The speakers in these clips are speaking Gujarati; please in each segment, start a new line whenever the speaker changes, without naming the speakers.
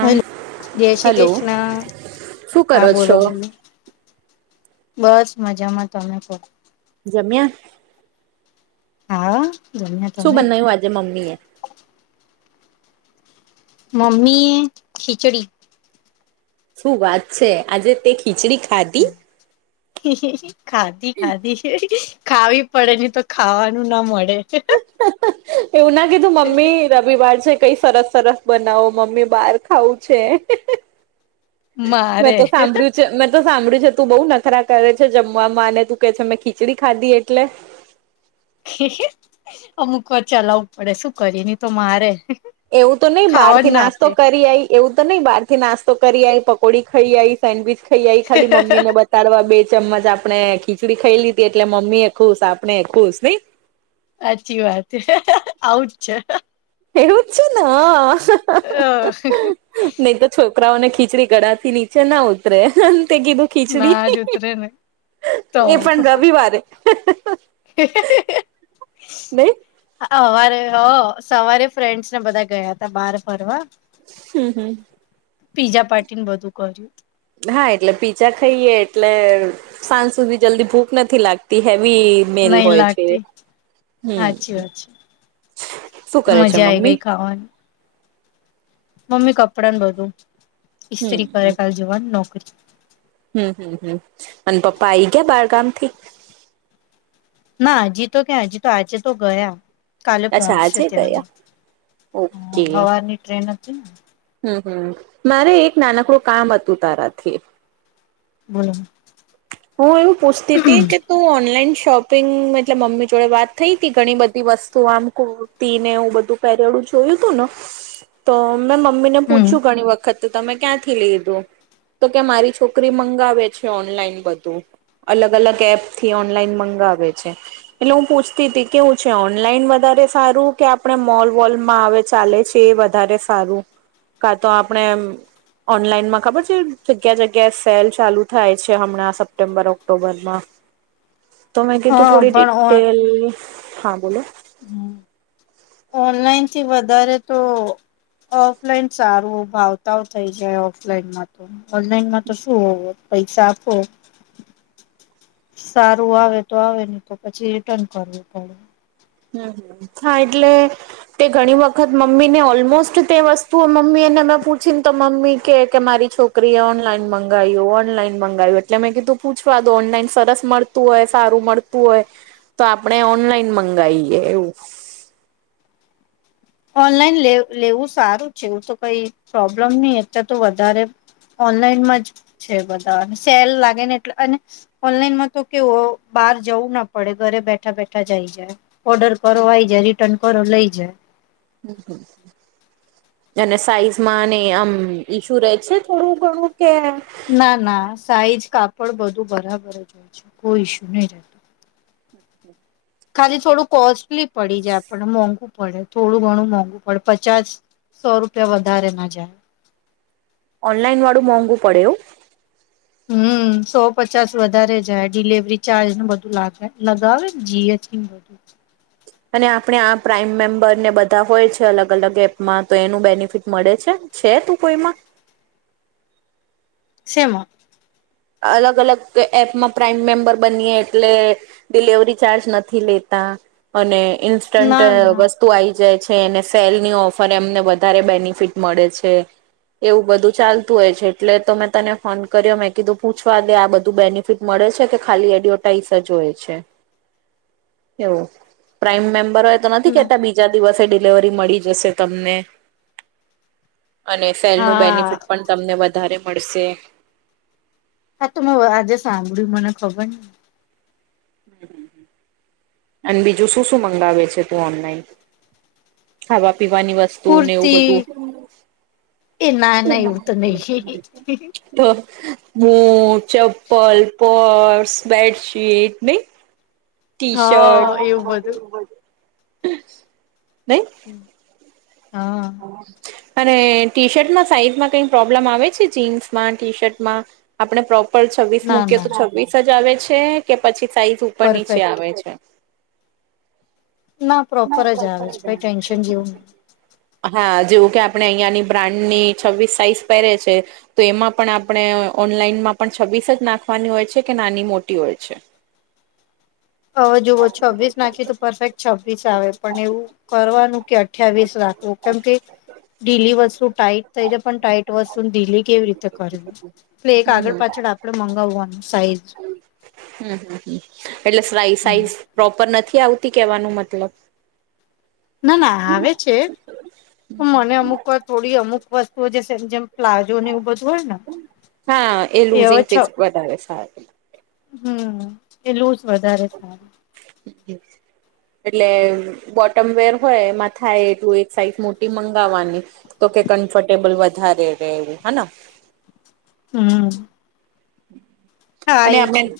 હલો જય શ્રી
હલો
કૃષ્ણ
શું કરો
હા બોલો
છો
બોલો. બસ મજામાં તમે કો.
જમ્યા?
હા. જમ્યા
શું
તમે
બનાવ્યું આજે મમ્મી એ?
મમીએ ખીચડી.
શું વાત છે આજે તે ખીચડી ખાધી.
ખીચડી ખાધી ખાધી ખાવી પડે નહ તો ખાવાનું ના મળે.
એવું ના કીધું મમ્મી ર રવિવાર છે કઈ સરસ સરસ બનાવો મમ્મી બહાર ખાવું છે. મેં
મારે
તો સાંભળ્યું છે નથ તો સાંભળ્યું છે તું બહુ નખરા કરે છે જમવા માને તું કે છે મેં ખીચડી ખાધી એટલે
અમુક વાર ચલાવું પડે શું કરીએ ની તો મારે.
એવું તો નહી બહાર
ખાવા
થી
જ ના આપે
નાસ્તો કરી આઈ એવું તો નઈ બહારથી નાસ્તો કરી આઈ પકોડી ખઈ આઈ. સેન્ડવીચ ખાઈ આવી ખાલી મમ્મીને બત તારવા બે ચમચ આપણે ખીચડી ખાઈલીીધી એટલે મમ્મી એ ખુશ આપણે ખુશ નઈ
હાચી વાત આવુંજ છે.
એ ર છે ના નહી તો છોકરાઓને ખીચડી ગળાથી નીચે ના ઉતરે તે કીધું ખીચડી
ના જ ઉતરેને. તો
એ પણ રવિવારે નહી
અવારે હ સવારે ફ્રેન્ડ્સ ને બધા ગયા હતા બાર ફરવા
હમ્મ હમ્મ.
પીજા પાર્ટી ને બધું કર્યું તુ.
હા એટલે પીજા ખઇએ એટલે સાંજ સુધી જલ્દી ભૂખ નથી લાગતી હેવી મેલ
નહી
હોય છે.
લાગતી
હમ્મ
સાચી વાત છે.
શું કરે છે
મજા આઈ ગઈ
મમ્મી.
ખાવાની મમ્મી કપડા ને બધું
હમ
ઈસ્ત્રી કરે ક જવા નોકરી
હમ હમ હમ અને પપ્પા આઈ ગયા બાારગામ થી
ના હજી તો ક્યા હજી તો આજે તો ગયા. કાલે
અચ્છા
પહોંચશે
આજે ગયા
ત્યાંગાળ
ઓકે
હવારની ટ્રેન હતી ને
હમ હમ મારે એક નાનકડું કામ હતું તારાથી
હમ
હું એવું પૂછતી હતી કે તું ઓનલાઈન શોપિંગ મતલબ મમ્મી જોડે વાત થઈ કે ઘણી બધી વસ્તુ આમ ટી ને એવું બધું પહેરેલૂ જોયું તું ને તો મેં મમ્મી ને
હમ
પૂછ્યું ઘણી વખત તો તમે ક્યાંથી લીધો તો કે મારી છોકરી મંગાવે છે ઓનલાઈન બધું. તો અલગ અલગ એપ થી ઓનલાઈન મંગાવે છે. એટલે હું પૂછતી હતી કેવું છે ઓનલાઈન વધારે સારું કે આપણે મોલ વોલમાં આવે ચાલે છે એ વધારે તારે સારું કા તો આપણે એમ ઓનલાઈનમાં ખબર છે જગ્યા જગ્યા સેલ ચાલુ થાય છે હમણાં સપ સપ્ટેમ્બર, ઓક્ટોબરમાં તો મેં કીધું
હા
થોડી
પણ
ડિટેલ હા બોલો.
ઓનલાઈન થી વધારે તો ઓફલાઈન સારું ભાવતાઓ થઈ જાય ઓફલાઈનમાં તો ઓનલાઈન માં તો શું હોવો પૈસા આપો સારું આવે તો આવે ને તો પછી રિટર્ન કરવું પડે.
હમ્મ હા એટલે. તે ઘણી વખત મમ્મીને ઓલમોસ્ટ તે વસ્તુ મમ્મી એને મેં પૂછી ને તો મમ્મી કે કે મારી છોકરી ક્રી ઓનલાઈન મંગાવ્યું ઓનલાઈન મંગાવ્યું એટલે મેં કીધું પૂછવા દો ઓનલાઈન સરસ મળતું હોય સારું મળતું હોય તો આપણે ઓનલાઈન મંગાવીએ એવું.
ઓનલાઈન લે લેવું સારું છે એવું તો કઈ પ્રોબ્લેમ નહી અયારે તો વધારે ઓનલાઈનમાં જ છે બધા સેલ લાગે ને એટલે અને ઓનલાઈનમાં તો કેવુ બહાર જવું ના પડે ઘરે બેઠા બેઠા જ આવી જાય. ઓર્ડર કરો આયી જાય, રિટર્ન કરો લઈ જાય.
હમમ હમમ. અને સાઈઝ માં ને આમ ઈશુ રહેે છે થોડું ઘણું કે
ના ના સાઈઝ કાપડ બધું બરાબર જ હોય છે કોઈ ઇશ્યુ નય રહેતો. ખાલી થોડું કોસ્ટલી પડી જાય આપણ ને મોંઘુ પડે થોડું ઘણું મોંઘું પડે. પચાસ સો રૂપિયા વધારે ના જાય.
ઓનલાઈન વાળું મોંઘું પડે હો. [inaudible]
હમ સો પચાસ વધારે જાય ડિલવરી ચાર્જ ને બધું લાગે લગાવે ને ડી એચ બધું જ
અને આપણે આ પ્રાઈમ મેમ્બર ને બધા હોય છે અલગ અલગ એપમાં તો એનું બેનિફિટ મળે છે. છે તું કોઈમાં?
સેમાં?
અલગ અલગ એપમાં પ્રાઈમ મેમ્બર બનીએ એટલે ડિલવરી ચાર્જ નથી લેતા અને ઇન્સ્ટન્ટ
ના
વસ્તુ
ના
વસ્તું આયી જાય છે અને સેલની ઓફર એમને વધારે બેનિફિટ મળે છે. એવું બધું ચાલતું હોય છે એટલે તો મેં તને ફોન કર્યો. મેં કીધું પૂછવા દે આ બધું બેનિફિટ મળે છે કે ખાલી એડવર્ટાઈઝ જ હોય છે. એવું પ્રાઇમ મેમ્બર હોય તો નથી
ના
કેતા બીજા દિવસે ડિલવરી મળી જશે તમને અને સેલ નું
હા
બેનિફિટ પણ તમને વધારે મળશે.
આ તો મે આજે સાંભળ્યું મને ખબર નય.
હમમ હમમ હમમ. અને બીજું શું શું મંગાવે છે તું ઓનલાઈન? ખાવા પીવાની વસ્તુ ને એવું
કુર્તી
બધું
એ ના ના એવું તો નહી
[unintelligible] બૂટ, ચપલ, પર્સ, બેડશીટ નય. ટી શર્ટ
હા એવું બધું
નય
હમમ હા.
અને ટી શર્ટમાં સાઈઝમાં કઈ પ્રોબ્લમ આવે છે જીન્સમાં, ટી શર્ટમાં. આપણે પ્રોપર છવ્વીસ
ના
મૂકીએ
ના
તો છવ્વીસ જ આવે છે કે પછી સાઈઝ ઉપર નીચે
પરફેક્ટ
આવે છે.
પ્રોપર
ના
જ આવે છે કઈ ટેન્શન જેવું નહી
[unintelligible] હા જેવું કે આપણે અહિયાંની બ્રાન્ડ ની છવ્વીસ સાઈઝ પહેરે છે. તો એમાં પણ આપણે ઓનલાઈનમાં પણ છવ્વીસ જ નાખવાની હોય છે કે નાની મોટી હોય છે.
હવે જુઓ છવ્વીસ નાખીએ તો પરફેક્ટ છવ્વીસ આવે પણ એવું કરવાનું. કે અઠ્યાવીસ રાખવું કેમ કે ઢીલી વસ્તુ. ટાઈટ થઈ જાય પણ ટાઈટ વસ્તુ ઢીલી કેવી રીતે કરવી પલે એક
હમ
આગળ પાછળ. આપડે મગવાનું સાઈઝ
હમમ હમમ એટલે સા સાઈઝ પ્રોપર નથી આવતી કેવાનું મતલબ
ના ના આવે છે. તો મને અમુક વાર થોડી અમુક વસ્તુઓ સેમ જેમ પ્લાઝો ને એવ બધું હોય ને
હા એ લુઝિંગ ફીઝ વધારે સારુ.
હમમ એ લુંઝ વધારે સારું.
[unintelligible] એટલે બોટમ વેર હોય એમાં થાય એટલું એક સાઈઝ મોટી મંગાવાની. તો કે કમ્ફર્ટેબલ વધારે રહેવું હેને.
હમ. હા
અને
એ
આપને.
છે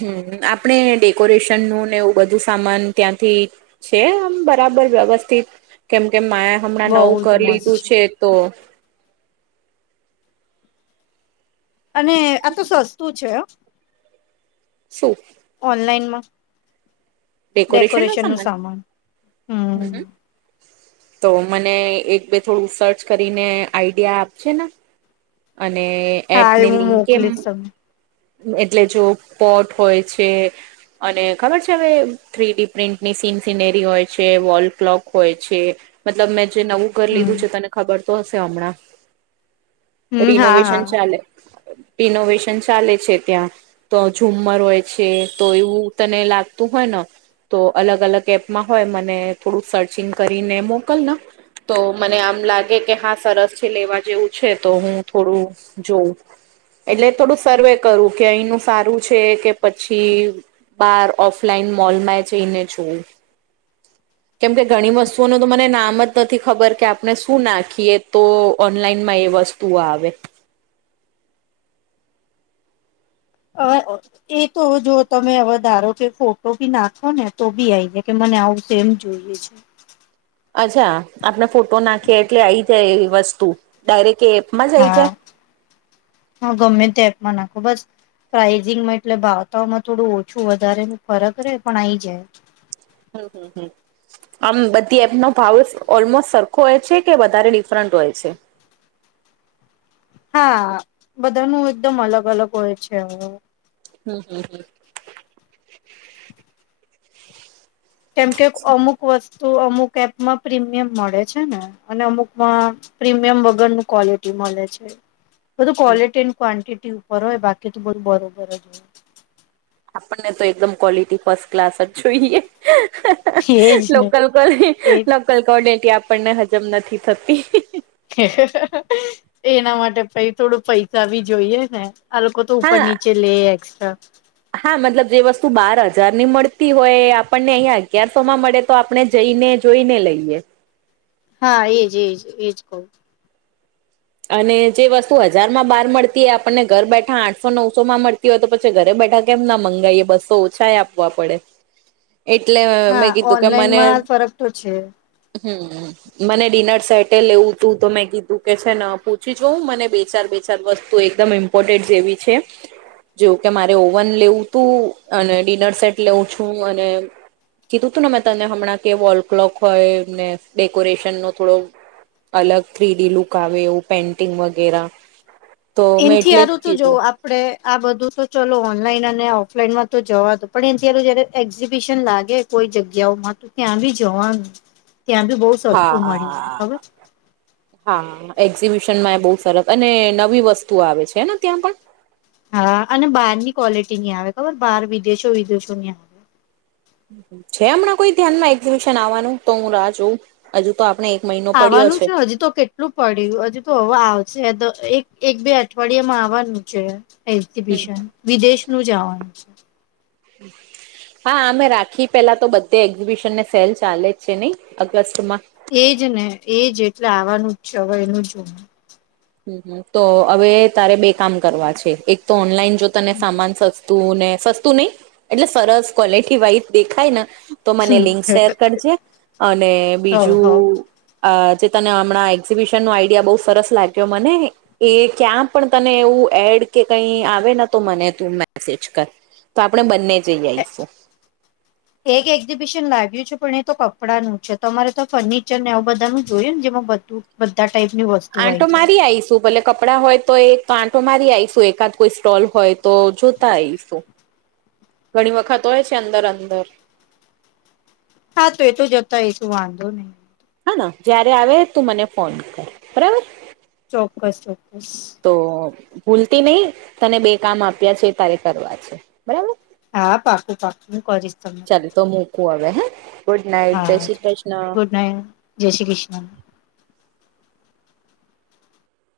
હમ આપણે ડેકોરેશન નું ને એવું બધું સામાન ત્યાંથી છે આમ બરાબર વ્યવસ્થિત કેમ કે મા હમણાં નવું
બહુ જ
ઘર
મસ્ત
લીધું છે તો.
અને આ તો સસ્તું છે હો.
શું.
ઓનલાઈન માં‌.
ડેકોરેશન નુ સામાન
હમ
હ. તો મને એક બે થોડું સર્ચ કરીને આઈડિયા આપજે ને. અને
હા એ
એપને
હું
લિંક કેમ.
મોકલીશ તમને
એટલે જો પોટ હોય છે અને ખબર છે હવે. થ્રી ડી પ્રિન્ટની સીન સિનેરી હોય છે વોલ ક્લોક હોય છે. મતલબ મેં જે નવું ઘર લીધું
હમ
છે તને ખબર તો હશે હમણાં
હમ હા
રિનોવેશન
હા
ચાલે રિનોવેશન. ચાલે છે ત્યાં તો ઝુમમર હોય છે તો એવું તને લાગતું હોય ન. તો અલગ અલગ એપમાં હોય મને થોડું સર્ચિંગ કરીને મોકલ ના. તો મને આમ લાગે કે હા સરસ છે લેવા જેવું છે તો હું થોડું. જોવું એટલે થોડું સર્વે કરું કે અહીનું સારું છે કે પછી બાર ઓફલાઈન મોલમાં જઈને જોવું. કેમ કે ઘણી વસ્તુઓનું તો મને નામ જ નથી ખબર કે આપણે શું નાખીએ તો ઓનલાઈન માં એ વસ તું આવે.
[unintelligible] એ તો જો તમે હવે ધારો કે ફોટો ભી નાખો ને તો બી આઈ જાય કે મને આવું. તેમ જોઈએ છે.
અચ્છા આપણે ફોટો નાખીએ એટલે આઇ જાય એવી વસ્તુ ડાયરેક્ટ એપ.
હા હ ગમે તે એપ માં નાખો બસ. પ્રાઇઝિંગમાં એટલે ભાવતાઓમાં થોડું ઓછું વધારે નુ ફરક રહેે પણ આઈ જાય.
હમ હમ હમ. આમ બધી એપનો ભાવ ઓલમોસ્ટ સરખો હોય છે કે વધારે ડિફરન્ટ હોય છે.
હા બધાનું એકદમ અલગ અલગ હોય છે.
હમ હમ હમ.
કેમ કે અમુક વસ્તુ અમુક એપમાં પ્રીમિયમ મળે છે ને અને અમુકમાં પ્રીમિયમ વગરનું ક્વોલિટી મળે છે. બધું ક્વોલિટી એડ ક્વન્ટિટી ઉપર હોય બાકી તો બધું બરોબર જ હોય.
આપણને તો એકદમ ક્વોલિટી ફસ્ટ ક્લાસ જ જોઈએ.
હોય એજ ને
લોકલ કોલિ
એજ
લોકલ કોલિટી આપણને હજમ નથી થતી.
એના માટે પ થોડો પૈસા ભી જોઈએ ને આ લોકો તો ઉપર
હા
નીચે. લે એક્સ્ટ્રા.
હા મતલબ જે વસ્તુ બાર હજાર ની મળતી હોય આપણને અહિયા અગિયારસો માં મળે. તો આપણે જઈને જોઈને લઈએ,
હા એજ એજ એજ કવ
અને જે વસ્તુ હજારમાં બાર મળતી આપણને ઘર બેઠા આઠસો નવસો માં મળ. હોય તો પછી ઘરે બેઠા કેમ ના મંગાવાઈએ બસો ઓછા આપવા પડે. એટલે
હા
મેં કીધું કે મને.
ઓનલાઈનમાં ફરક તો છે
હમ મને ડિનર સેટે લેવું તું તો મેં કીધું કે છે ને. પૂછી જો મને બે ચાર બે ચાર વસ્તુ એકદમ ઇમ્પોર્ટન્ટ જેવી છે. જેવું કે મારે ઓવન લેવું તું અને ડિનર સેટ લેઉું છું અને કીધું તું ને મેં તને હમણાં કે વોલ ક્લોક હોયને ડેકોરેશન નો થોડો અલગ થ્રીડી લુક આવે એવું પેન્ટિંગ વગેરા તો મેં એટલે જ કીધું.
આપણે આ બધું તો ચાલો ઓનલાઈન અને ઓફલાઈન માં તો જવા દો પણ એ તલું જયારે એક્ઝિબિશન લાગે કોઈ જગ્યાઓ માં તું ત્યાં બી જવાનું
[inaudible]
ત્યાં ભી બોવ સસ્તું મળી જાય
હા
ખબર
હા એક્ઝિબિશન માં એ બહુ સરસ અને નવી વસ્તુ આવે છેને ત્યાં પણ
હા અને બહાર ની ક્વોલિટી ની આવે ખબર બહાર વિદેશો વિદેશો ની આવે
છે હમણાં કોઈ ધ્યાન માં એક્ઝિબિશન આવવાનું તો હું રાહ જોઉં હજુ તો આપણે એક મહિનો પડ્યો છે.
હજુ તો કેટલી એટલું પડ્યું હજુ તો હવે આવશે એક એક બે અઠવાડિયામાં આવવાનું છે.
હમ
એક્ઝિબિશન વિદેશનું જ આવાનું છે.
[inaudible] હા આમેય રાખી પેલા તો બધે એક્ઝિબિશન ને સેલ ચાલે જ છે નહી અગસ્ટમાં
એજ ને એજ એટલે આવાનું જ છે હવે એનું જો
હમ તો હવે તારે બે કામ કરવા છે એક તો ઓનલાઈન જો તને સામાન સસ્તું ને સસ્તું નહીં એટલે સરસ ક્વોલિટી વાઈઝ દેખાય ને તો મને
હમ
લિંક શેર
હ
કરજે અને
હ
બીજું અ જે તને હમણાં એક્ઝિબિશન નો આઈડિયા બહુ સરસ લાગ્યો મને એ ક્યાં પણ તને એવું એડ કે કઈ આવેને તો મને તું મેસેજ કર તો આપણે બંને જઈ આવીશું.
એક એક્ઝિબિશન લાગ્યું છે પણ એ તો કપડાંનું છે તમારે તો ફર્નિચર ને બધા નું જોયએ ને જેમાં બધું બધા ટાઈપનું વસ્તુ આવી
આંટો
જાય
મારી આવીશું ભલે કપડાં હોય તો એ આટો મારી આવીશું એકાદ કોઈ સ્ટોલ હોય તો જોતા આવીશું. ઘણી વખત હોય છે અંદર અંદર
હા તો એ તો જતા એ તો વાંધો નહી
હ ને જયારે આવે તું મને ફોન કર બરાબર
ચોક્કસ ચોક્કસ
તો ભૂલતી નહિ તને બે કામ આપ્યા છે તારે કરવા છે બરાબર
હા પાકું પાકું હું કરીશ તમને કોલ
મુકું હવે ગુડ નાઈટ જય
હા
શ્રી કૃષ્ણ
ગુડ નાઈટ જય શ્રી કૃષ્ણ ના